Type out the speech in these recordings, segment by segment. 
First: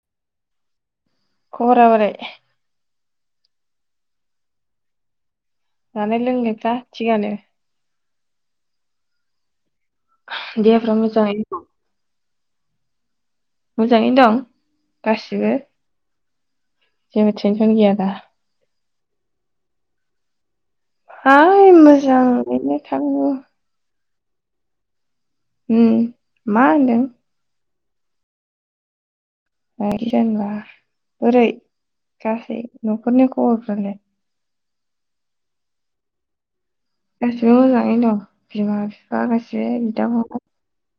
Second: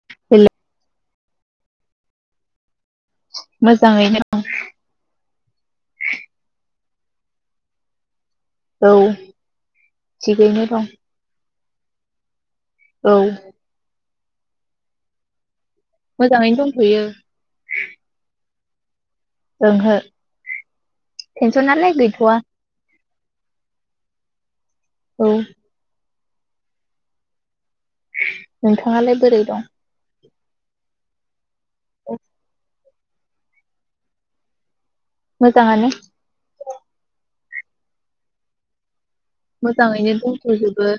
[unintelligible] खबरा बोरै मोजाङैनो जानाय लोंनायफ्रा थिगानो औ थिगैनो दं देहाफ्रा मोजाङै नो औ मोजांयैनो दं गासिबो मोजाङैनो दंथ'यो जेबो थेनसन गैयादा ओंहो है टेनसनालाय गैथ'वा मोजांयैनो [unintelligible] औ उम मा होनदों? नोंथाङालाय बोरै दं [unintelligible] जेनेबा बोरै गासै न'खरनि खबरफ्रालाय? मोजाङानो। गासिबो मोजाङैनो दं बिमा फि मोजाङैनो दंथ'जोबो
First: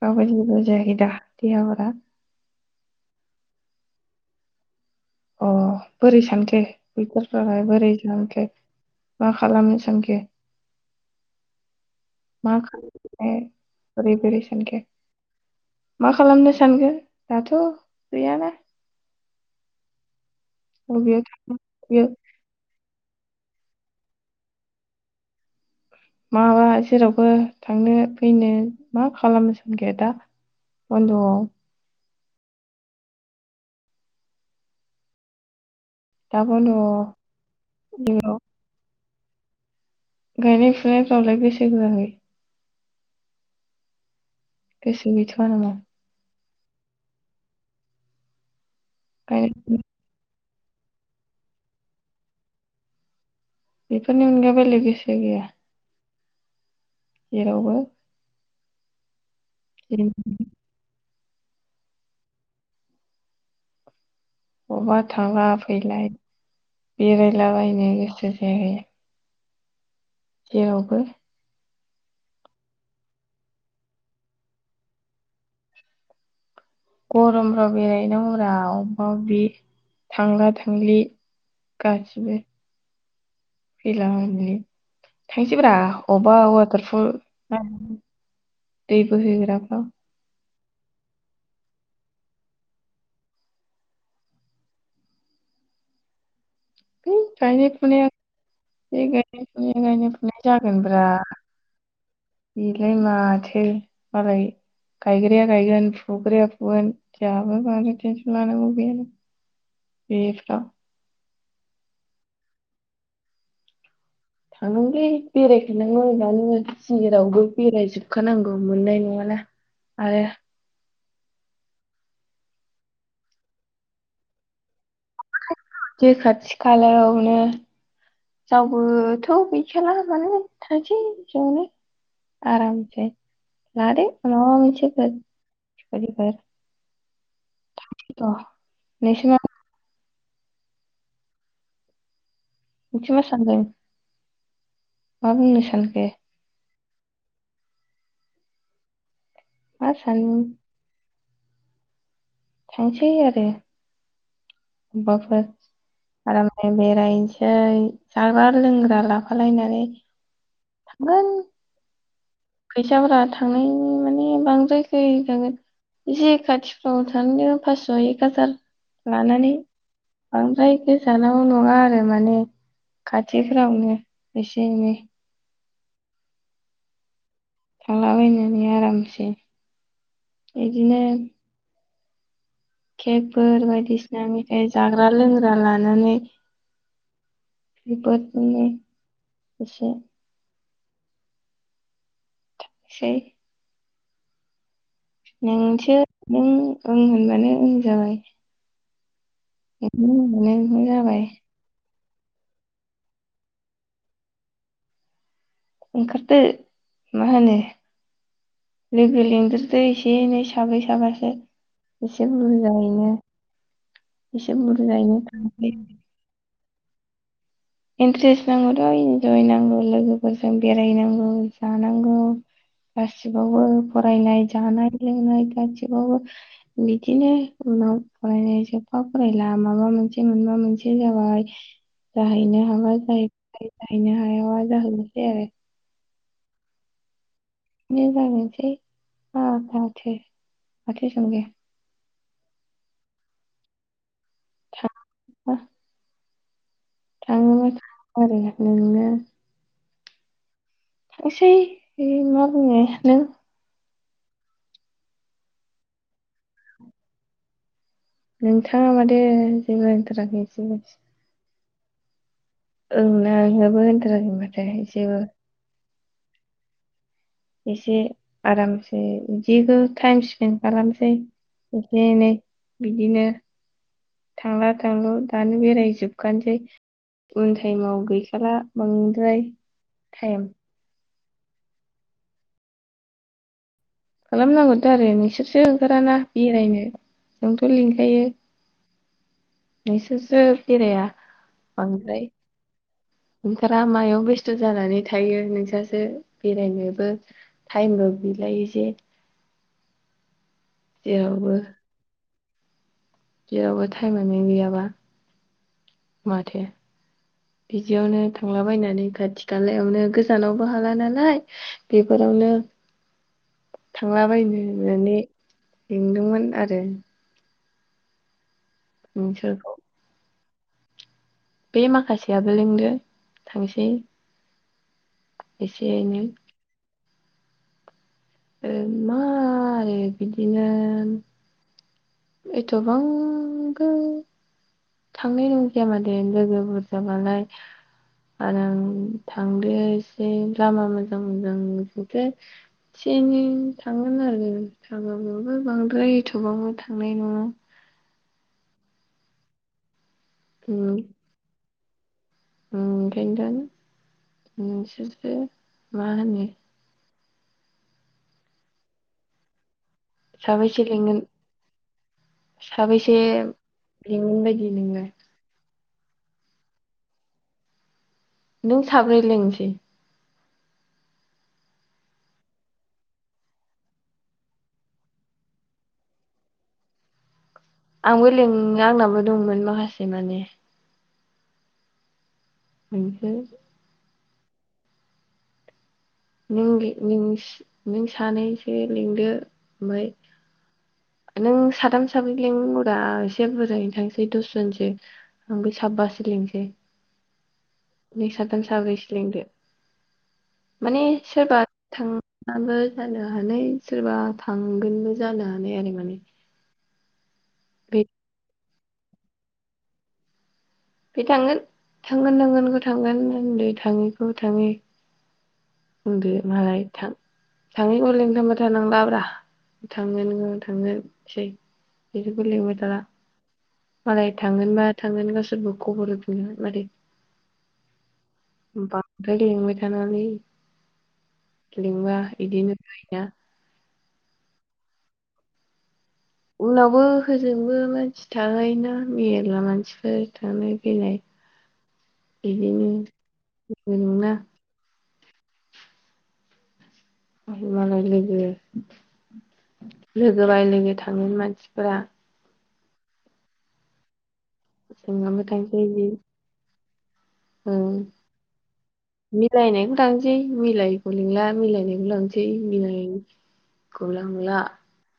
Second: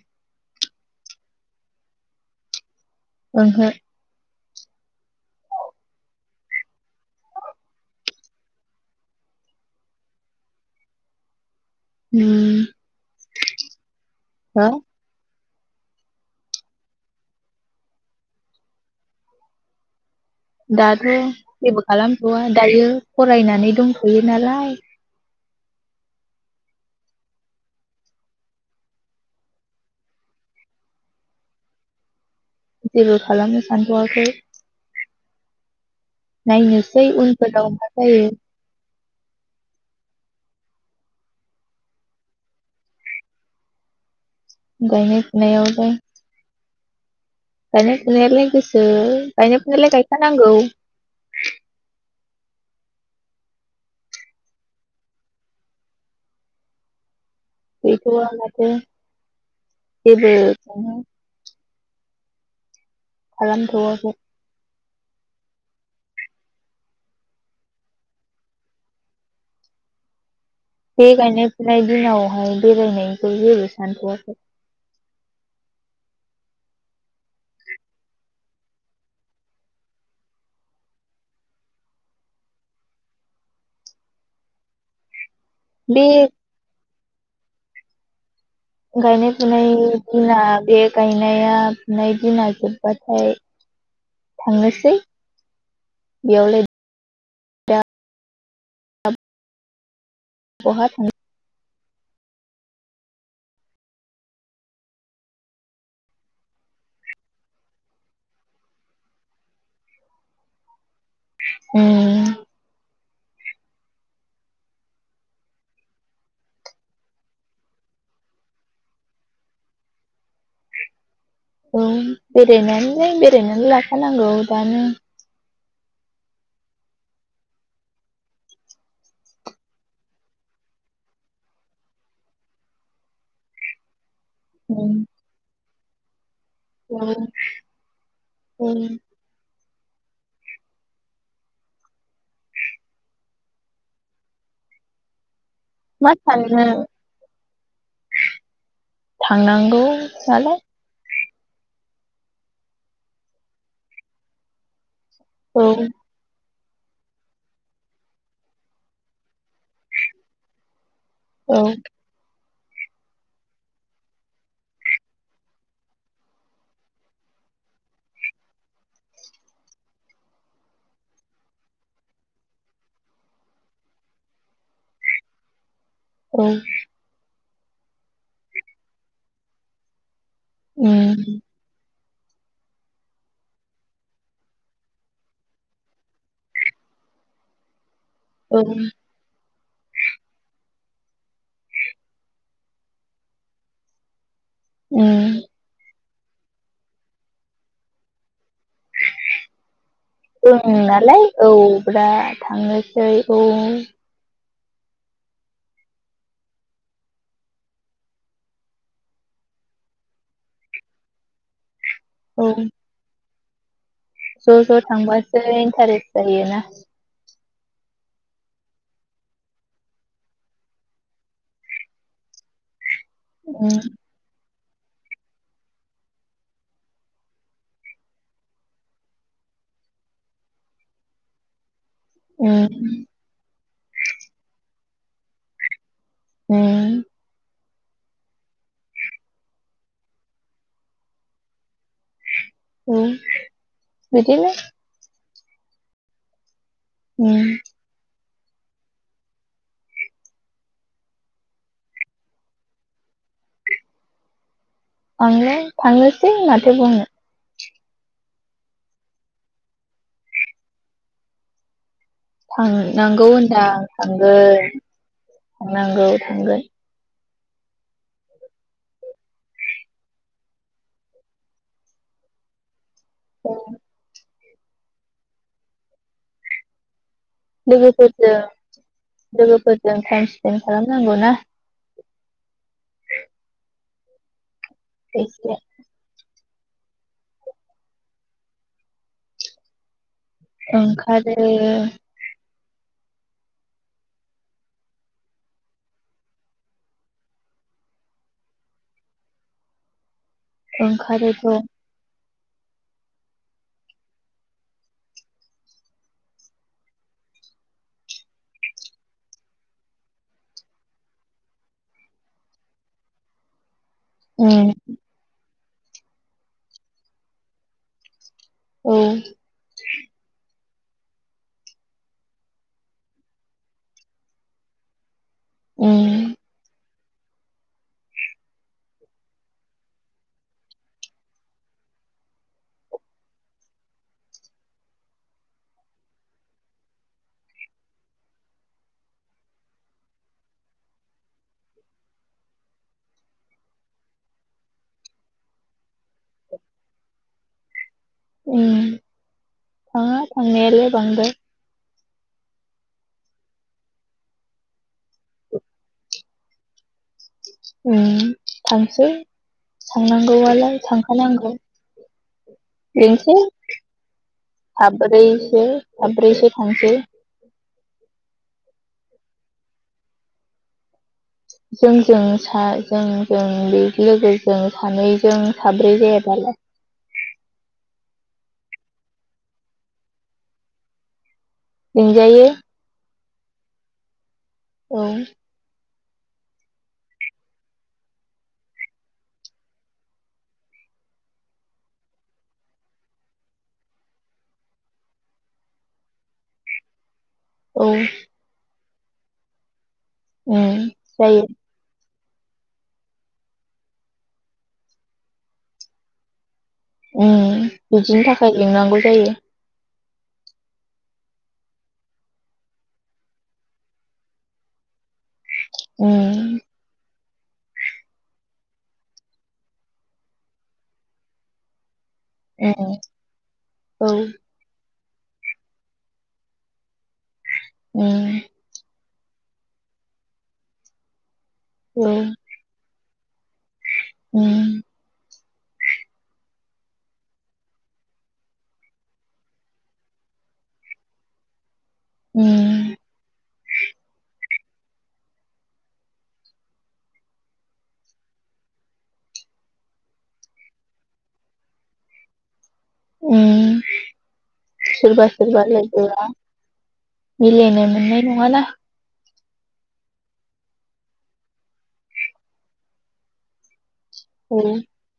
रावबो [unintelligible] ओहो अ बोरै सानखो बेरफोरखौहाय बोरै सानखो मा खालामनो सानखो? मा उम खामनो बोरै बोरै हो सानखो? मा खालामनो सानगोन दाथ' गैयाना। दाथ' बबेयाव थांनो जेबो बबेयाव खालामथ'वा दायो। फरायनानै दंथ'यो नालाय। माबा जेरावबो थांनो फैनो मा खालामनो सानखो दा बन्द'आव? जेबो खालामनो सानथ'वाखै। दा बन्द'आव नायनोसै उनफोराव मा जायो। जेराव गायनाय फुनायफ्रावलाय गोसो होआखै? गोसो गायनाय गैथ'वा नामा फुनायावबो गायनाय फुनायावलाय गोसो होय गायनाय फुनायालाय गायखानांगौ। [unintelligible] बेफोरनि अनगा बेलाग गोसो गैया जेराव गैथ'आ माथो जेन- जेबो [inaudible] खालामथ'वाखै। बबावबा थांला फैलाय बेरायला बायनो गोसो जायाखै जेरावबो बे गायनाय फुनाय दिनावहाय बेरायनायखौ जेबो सानथ'वाखै गरमफ्राव बेराय हैनांगौ ब्रा अबा अबि थांला थांलि गासिबो फैला फैलि थांसै ब्रा बे अबा वाटारफल [unintelligible] दै गायनाय फुनाय बोहैग्राफ्राव दिना बे गायनाया फुनाय दिना जोब्बाथाय थांनोसै बेयावलाय थै गायनाय दा फुनाया बे गाय फुनायानो मा जागोन बहा ब्रा? थां बेलाय माथो मालाय गायग्राया गायग्रोन फुग्राया फुगोन जोहा बे गायनायाव टेनसन लानांगौै गैयालै बेफ्राव। ओम। थांगोनलै बेरायखानांगौ दानो जेरावबो बेराय जोबखानांगौ मोननाय नङाना आरो उम बेरायनायलाय बेरायनानै लाखानांगौ दानो। जे खाथि खालायावनो जावबोथ' गैखाला नालाय थांसै ज'नो आरामसे लादो। [inaudible] [unintelligible] ओं र' ओं। नोंसो मा नोंसो मा सानदों मा बुंनो सान मा साननो। थांनांगौ मा सानो जाला। थांसै आरो। अबबाफोर औ आराम। बेरायनोसै जाग्रा लोंग्रा लाफालायनानै थांगोन। औ। फैसाफोरा थांनायनि माने बांद्राय [unintelligible] इसे खाथिफ्राव थांनो फासस' एक हाजार लानानै बांद्राय गोजानाव नङा आरो माने खाथिफ्रावनो एसे एनै। औ। थांलाबायनानै आरामसे। इदिनो उम केकफोर बायदिसिना मेथाइ जाग्रा लोंग्रा लानानै। औ बेबादिनो इसे। थांसै। नोंसो नों ओं होनबानो ओं जाबाय। इदि होनबालाय [unintelligible] जाबाय। फुरा थांनोसै औ। ओंखारदो मा होनो लोगो लिंदेरदो एसे एनै साब्रै साबासो। एसे औ बुरजायैनो। एसे ज' ज' बुरजायैनो थांबासो थांसै इन्टारेस्ट जायोना। इन्ट्रेस्ट नांगौथ' इन्जय नांगौ लोगोफोरजों बेरायनांगौ जानांगौ। गासिबावबो उम फरायनाय जानाय लोंनाय गासिबावबो बिदिनो उनाव फरायनाय जोबबा फरायला माबा मोनसे मोनबा मोनसे जाबाय। जाहैनो [unintelligible] उम जाहैनो हायाबाबो जाहैनोसै आरो उम। [unintelligible] औ। बिदिनो ओ। ओम ओरैनो नोंनो थांसै मा बुंङो नों आंलाय थांनोसै माथो बुंनो। नोंथाङा मादो जेबो होनथाराखै एसेबो? थांनांगौ होनदां नोंहाबो होनथाराखै माथो एसेबो थांगोन नांगौ थांगोन। एसे आरामसे बिदिबो टाइम स्पेन्ड खालामसै एसे एनै बिदिनो थांला थांलु दानो बेरायजोबखानोसै उन टाइमाव लोगोफोरजों गैखाला बांद्राय लोगोफोरजों टाइम स्पेन्ड खालामनांगौ ना? खालाम नांग थ' आरो एसे नोंसोरसो ओंखाराना। बेरायनो जोंथ' लिंखायो नोंसोर ओंखारो। ओंखारा मायाव बेस्थ' जानानै थायो नोंसासो बेरायनोबो टाइमबो गैलायो जे ओंखारोथ'। जेरावबो जेरावबो टाइमानो गैयाबा माथो बिदियावनो थांलाबायनानै खाथि खालायावनो गोजानावबो हाला नालाय बेफोरावनो थांलाबायनो उम होननानै लिंदोंमोन आरो। औ नोंसोरखौ। बे माखासेयाबो लिंदो थांसै उम एसे एनै ओ मा आरो बिदिनो एथ'बांबो थांनाय नंजाया मादे लोगो बुरजाबालाय आरो आं थांदो एसे लामा मोजां मोजां जुदो एसे एनै थांगोन आरो थांबाबो बांद्राय एथ'बांबो थांनाय नङा। उम। थाङा उम थांनायालाय बांद्राय उम ओंखायनोथन नोंसोरसो मा होनो? उम थांसै थांनांगौआलाय साबैसे लिंगोन थांखानांगौ साबैसे बेनोसो लिंगोन बायदि नोंलाय साब्रैसो साब्रैसो थांसेै नों साब्रै लेंसै जोंजों सा जोंजों बे लोगोजों सानैजों साब्रै जायाबालाय आंबो लिं आंनाबो दंमोन माखासे माने लिंजायो फ्राय औ नों दे नों सानैसो लिंदो ओमफ्राय नों साथाम साब्रै लिनांगौ दा एसे बुरजायैनो थांसै दसजनसो ओमफ्राय साबबासो लिंनोसै। औ नि साथाम साब्रै लेंदो उम माने जायो सोरबा थां आबो जानो हानाय सोरबा थांगोनबो जानो हानाय आरो माने उम उम बिदिनि थाखाय लिंनांगौ जायो। बे थांगोन थांगोन नांगोनखौ थांगोन उन्दै थाङैखौ थाङै बुंदो उम मालाय थां थांङैखौ लेंथाबबाय थानांरा ब्रा थांगोन थांगोनसै बिसोरखौ लिंबाय थाला उम औ मालाय थांगोनबा थांगोन गावसोरबो खबर होफिनदोंमोन माथो उम है लेंबाय थानाङालै औ लिंबा बिदिनो [unintelligible] उम उनावबो होजोंबो मानसि थाहैयोना मेरला मानसिफोर थांनाय फैनाय बिदिनो उम नोंना होमालाय लोगो लोगो बाय लोगो थाङो मानसिफोरा उम सोरबा जोंहाबो सोरबा थांसै बिदि लोगोया मिलायनो ओं मोननाय नङाना मिलायनायखौ थांसै मिलायखौ लिंला मिलायनायखौ लांसै मिलाय गला गमला औ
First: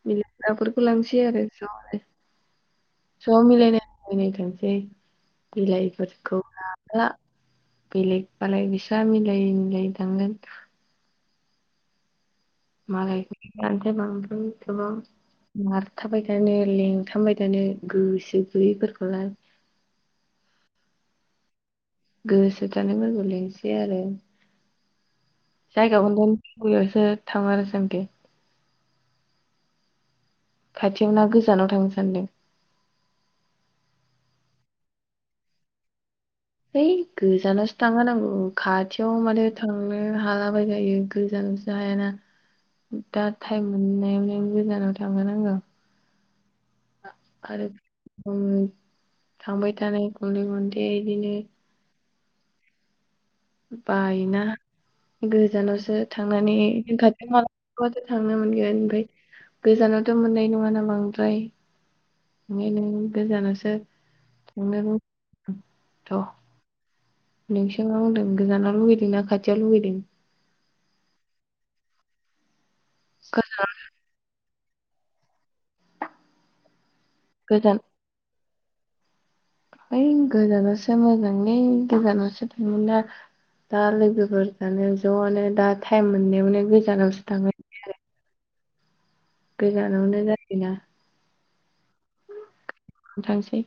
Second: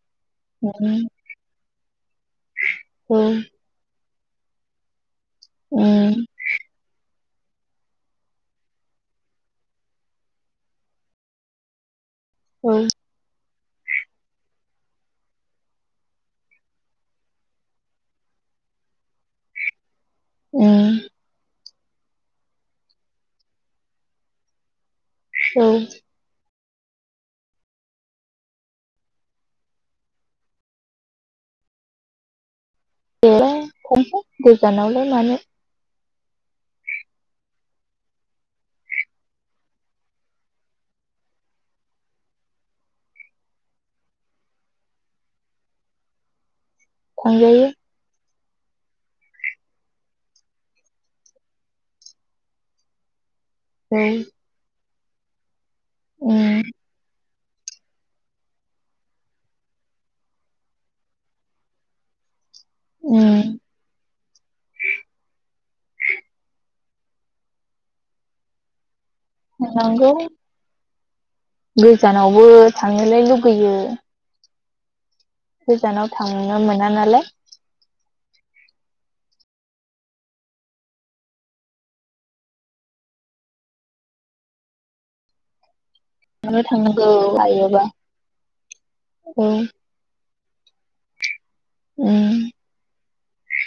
मिलायग्राफोरखौ उम लांसै आरो जयै औ ज' मिलायनाय मिलायनाय थांसै उम बिलाहिफोरखौ [unintelligible] बेलेग बालाय बिस्रा मिलाय मिलाय थांगोन औ मालाय [unintelligible] एथबां बांद्राय गोबां मारथाबाय थानो लिंथाबबाय थानो गोसो गैयैफोरखौलाय उम गोसो थानायफोरखौ लेंसै आरो औ जाय गाबा गाव गयावसो थाङो आरो जोंदि खाथियाव ना गोजानाव थांनो सानदों देलै थांसै गोजानावलाय मानो हैइ गोजानावसो थांनो नांगौ खाथियाव मानो थांनो हालाबाय थायो गोजानावसो हायाना दा टाइम मोननायावनो गोजानाव थांखा नांगौ। खंजायो उम थांबाय थानाय गले गले इदिनो दै बायना गोजानावसो ओ थांनानै उम [unintelligible] नाथ' थांनो मोनगोन ओमफ्राय गोजानावथ' मोननाय नङाना बांद्राय [unintelligible] नों उम गोजानावसो थांनो रुबथ' नोंसोर बुंदों गोजानानो लुगैदोंना? खाथियाव लुगैदों थांनांगौ गोजानावबो थांनोलाय गोजान लुगैयो गोजानाव थांनो मोना नालाय गोजोन है गोजानावसो मोजांलै गोजानावसो थांगोनदा लोगोफोर जानो ज'आनो दा टाइम मोननायावनो माला थांनांगौ गोजानावसो थांनाय लायोबा गोजानावनो [unintelligible] उम थांसै